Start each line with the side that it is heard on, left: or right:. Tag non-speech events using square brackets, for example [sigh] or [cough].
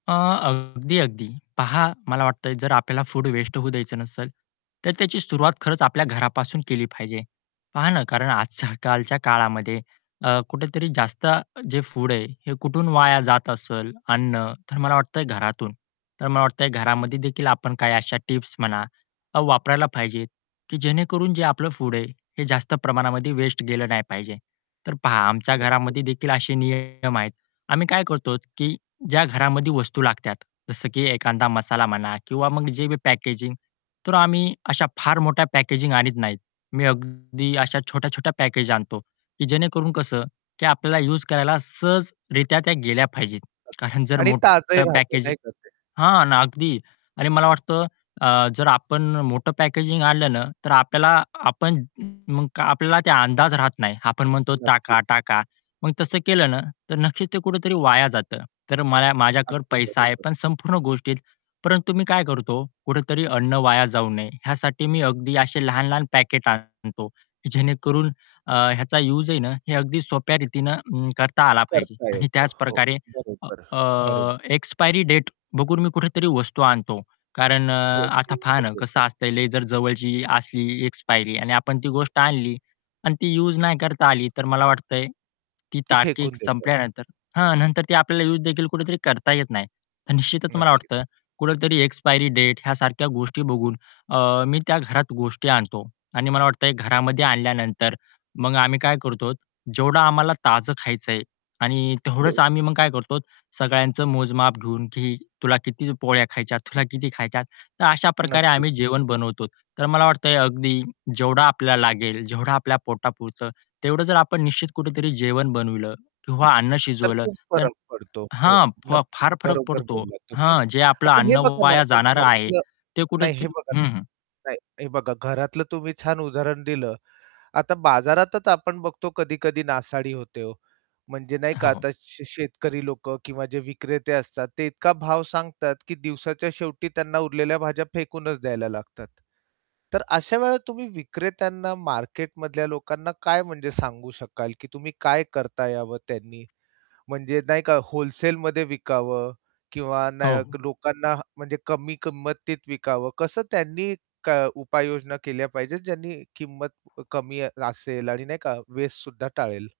left: अ, अगदी, अगदी. पहा मला वाटत जर आपल्याला फूड वेस्ट होऊ द्यायचं नसेल, तर त्याची सुरुवात खरंच आपल्या घरापासून केली पाहिजे. पहा ना कारण आजकालच्या [chuckles] काळामध्ये अ, कुठेतरी जास्त जे फूड आहे हे कुठून वाया जात असेल अन्न, तर मला वाटतंय घरातून. तर मला वाटतंय
right: हं.
left: घरामध्ये देखील आपण काही अशा टिप्स म्हणा वापरायला पाहिजे की जेणेकरून जे आपलं फूड आहे हे जास्त प्रमाणामध्ये वेस्ट गेलं नाही पाहिजे. तर पहा आमच्या
right: नक्कीच.
left: घरामध्ये देखील असे नियम आहेत. आम्ही काय करतो की ज्या घरामध्ये वस्तू लागतात, जसं की एखादा मसाला म्हणा किंवा मग जे बी पॅकेजिंग तर आम्ही अशा फार मोठ्या पॅकेजिंग आणत नाहीत. मी अगदी अशा छोट्या-छोट्या पॅकेज आणतो की जेणेकरून कसं की आपल्याला युज करायला सहजरित्या त्या गेल्या पाहिजेत. कारण जर
right: आणि ताजंही
left: मोठं
right: राहत
left: पॅकेजिंग
right: नाही का ते?
left: हां ना अगदी आणि मला वाटतं अ, जर आपण मोठं पॅकेजिंग आणलं ना, तर आपल्याला आपण मग आपल्याला ते अंदाज राहत नाही. आपण म्हणतो "टाका,
right: नक्कीच.
left: टाका." मग तसं केलं ना तर नक्कीच ते कुठेतरी वाया जातं. तर मला माझ्याकडे
right: अगदी
left: पैसा आहे
right: बरोबर.
left: पण संपूर्ण गोष्टीत. परंतु मी काय करतो कुठेतरी अन्न वाया जाऊ नये ह्यासाठी मी अगदी अशी ते लहान-लहान पॅकेट आणतो. जेणेकरून ह्याचा युज आहे ना हे अगदी सोप्या रीतीने करता आला पाहिजे.
right: करता
left: आणि
right: येतं.
left: त्याच
right: हो
left: प्रकारे
right: बरोबर, बरो.
left: अ, एक्सपायरी डेट बघून मी कुठेतरी वस्तू आणतो. कारण अ, आता पहा ना कसं
right: [unintelligible]
left: असतंय लई जर जवळची असली एक्सपायरी आणि आपण ती गोष्ट आणली आणि ती युज नाही करता आली तर मला वाटतंय, ती
right: ती
left: तारीख
right: फेकून देतो आपण.
left: संपल्यानंतर हां. नंतर ती आपल्याला युज देखील कुठेतरी करता येत नाही. तर निश्चितच मला वाटतं
right: नक्कीच.
left: कुठेतरी एक्सपायरी डेट ह्यासारख्या गोष्टी बघून अ, मी त्या घरात गोष्टी आणतो. आणि मला वाटतं घरामध्ये आणल्यानंतर मग आम्ही काय करतो जेवढं आम्हाला ताजं खायचंय आणि तेवढंच
right: तेवढं.
left: आम्ही मग काय करतो सगळ्यांचं मोजमाप घेऊन, की "तुला किती पोळ्या खायच्यात, तुला किती खायच्या?" तर अशा प्रकारे आम्ही
right: नक्कीच.
left: जेवण बनवतो. तर मला वाटतं अगदी जेवढा आपल्याला लागेल, जेवढं आपल्या पोटापुरत तेवढं जर आपण निश्चित कुठेतरी जेवण बनवलं किंवा अन्न
right: तर
left: शिजवलं
right: खूप
left: तर
right: फरक पडतो. हो.
left: हां. फा
right: नक्की.
left: फार फरक
right: बरोबर
left: पडतो.
right: बोललात तुम्ही.
left: हां. जे आपलं
right: आता
left: अन्न
right: हे बघा ना
left: वाया
right: आपण
left: जाणार आहे
right: घरातलं
left: ते
right: नाही हे
left: कुठेतरी
right: बघा ना,
left: हं, हं.
right: नाही हे बघा घरातलं तुम्ही छान उदाहरण दिलं. आता बाजारातच आपण बघतो कधी-कधी नासाडी होते हो. म्हणजे नाही
left: हो,
right: का
left: हो.
right: आता शे शेतकरी लोकं किंवा जे विक्रेते असतात ते इतका भाव सांगतात की दिवसाच्या शेवटी त्यांना उरलेल्या भाज्या फेकूनच द्यायला लागतात. तर अशा वेळेला तुम्ही विक्रेत्यांना मार्केट मधल्या लोकांना काय म्हणजे सांगू शकाल की तुम्ही काय करता यावं त्यांनी? म्हणजे नाही का होलसेलमध्ये विकावं किंवा न
left: हो.
right: लोकांना म्हणजे कमी किंमतीत विकावं? कसं त्यांनी उपाययोजना केल्या पाहिजेत ज्यांनी किंमत कमी असेल आणि नाही का वेस्टसुद्धां टाळेल?